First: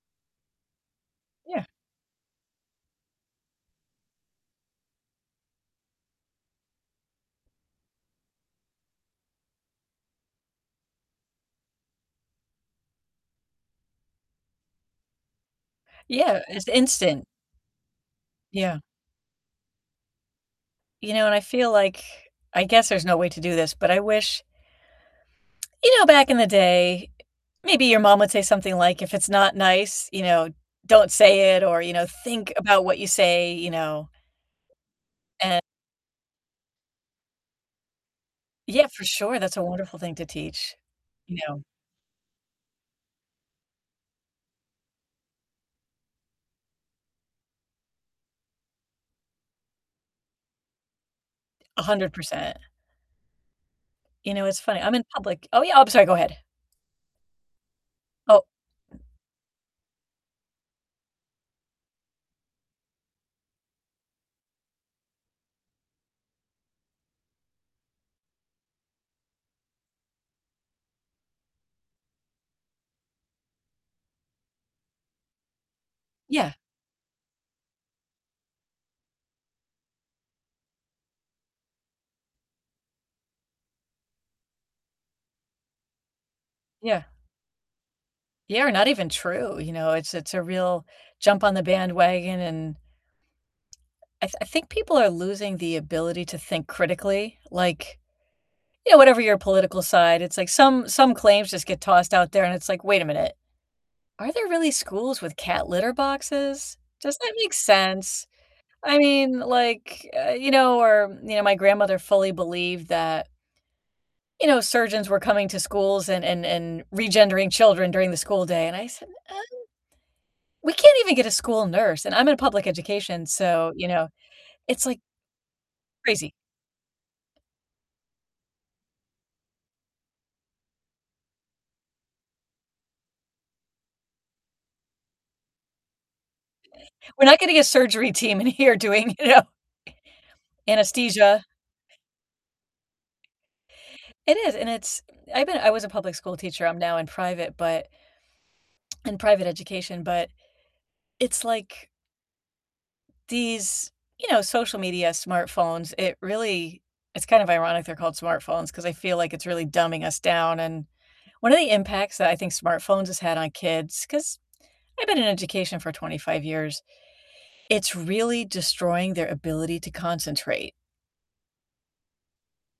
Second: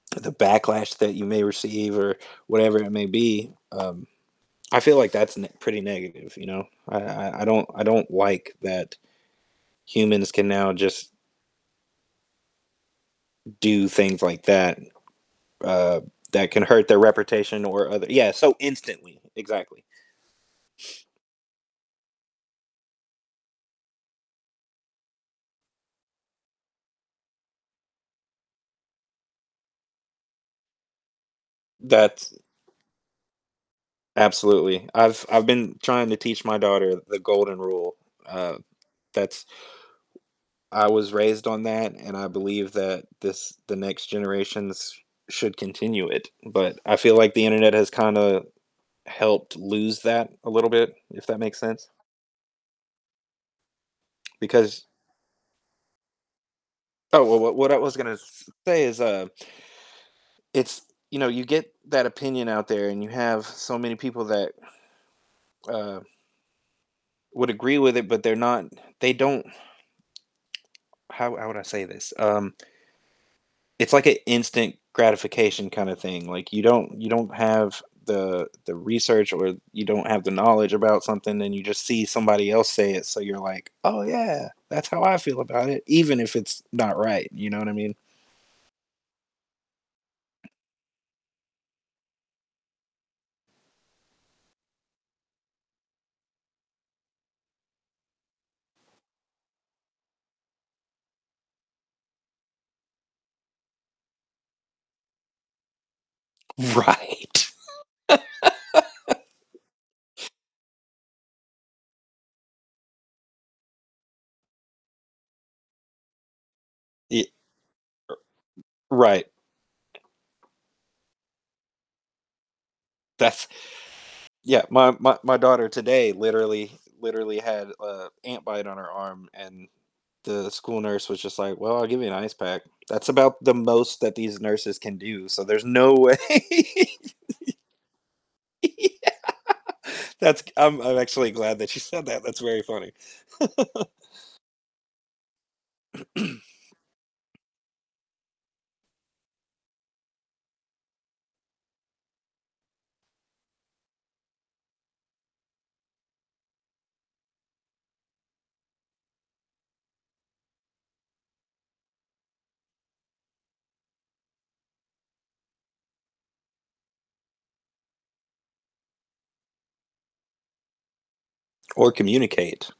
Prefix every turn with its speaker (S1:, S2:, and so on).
S1: Th the backlash that you may
S2: Yeah.
S1: receive or whatever it may be, um, I feel like that's n pretty negative, you know? I I I don't I don't like that humans can now, just do things like that, uh,
S2: Yeah,
S1: that
S2: and
S1: can
S2: it's
S1: hurt their
S2: instant.
S1: reputation or other Yeah, so
S2: Yeah.
S1: instantly, exactly.
S2: You know, and I feel like I guess there's no way to do this, but I wish you know back in the day, maybe your mom would say something like, "If it's not nice, you know, don't say it," or, you know,
S1: That's
S2: "Think about what you say," you know,
S1: Absolutely. I've I've
S2: an
S1: been trying to teach my daughter the golden rule. Uh,
S2: Yeah, for sure,
S1: that's
S2: that's a wonderful thing to teach,
S1: I was
S2: you
S1: raised on
S2: know?
S1: that, and I believe that this the next generations should continue it, but I feel, like, the internet has, kinda, helped lose that a little bit, if that makes
S2: a
S1: sense
S2: hundred percent. You know, it's funny,
S1: because
S2: I'm in public oh, yeah, I'm sorry, go ahead.
S1: Oh, well, what what I was gonna
S2: Oh
S1: s say is, uh, it's you know, you get that opinion out there and you have so many people that uh would agree with it, but they're not they don't how how would I say this, um it's, like, a instant gratification, kinda, thing. Like,
S2: Yeah.
S1: you don't you don't have the the research, or you don't have the knowledge about something, and you just see somebody else say it, so you're like, "Oh yeah, that's how I feel about it," even if it's not
S2: Yeah.
S1: right, you know what I mean?
S2: Yeah, or not even true, you know? It's it's a real jump on the bandwagon and I th I think people are losing the ability to think critically. Like, you know, whatever your political side, it's, like, some some claims, just, get tossed out there and it's like, "Wait a minute, are there really schools with cat litter boxes? Does that
S1: Right.
S2: make sense?" I mean, like, uh, you know, or you know, my grandmother fully believed that, you know, surgeons were coming to schools and and and
S1: Y
S2: regendering children during the school day, and I
S1: r
S2: said,
S1: r right.
S2: "Um, we can't even get a school nurse," and I'm in public education,
S1: That's
S2: so, you know,
S1: yeah,
S2: it's,
S1: my
S2: like
S1: my my daughter today
S2: crazy.
S1: literally literally had a ant bite on her arm, and the school nurse was, just, like, "Well, I'll give you an ice pack," that's about the most that these nurses can do, so there's no way
S2: We're not getting a surgery team in
S1: yeah.
S2: here doing you know
S1: That's I'm I'm actually
S2: anesthesia.
S1: glad that you said that, that's very funny.
S2: It is, and it's I've been I was a public school teacher, I'm now in private, but in private education, but it's, like these, you know, social media, smartphones, it really it's, kind of, ironic they're called smartphones 'cause I feel like it's really dumbing us down, and one of the impacts that I think smartphones has had on kids 'cause I've been in education for 25 years, it's really destroying their ability to concentrate.
S1: Or communicate.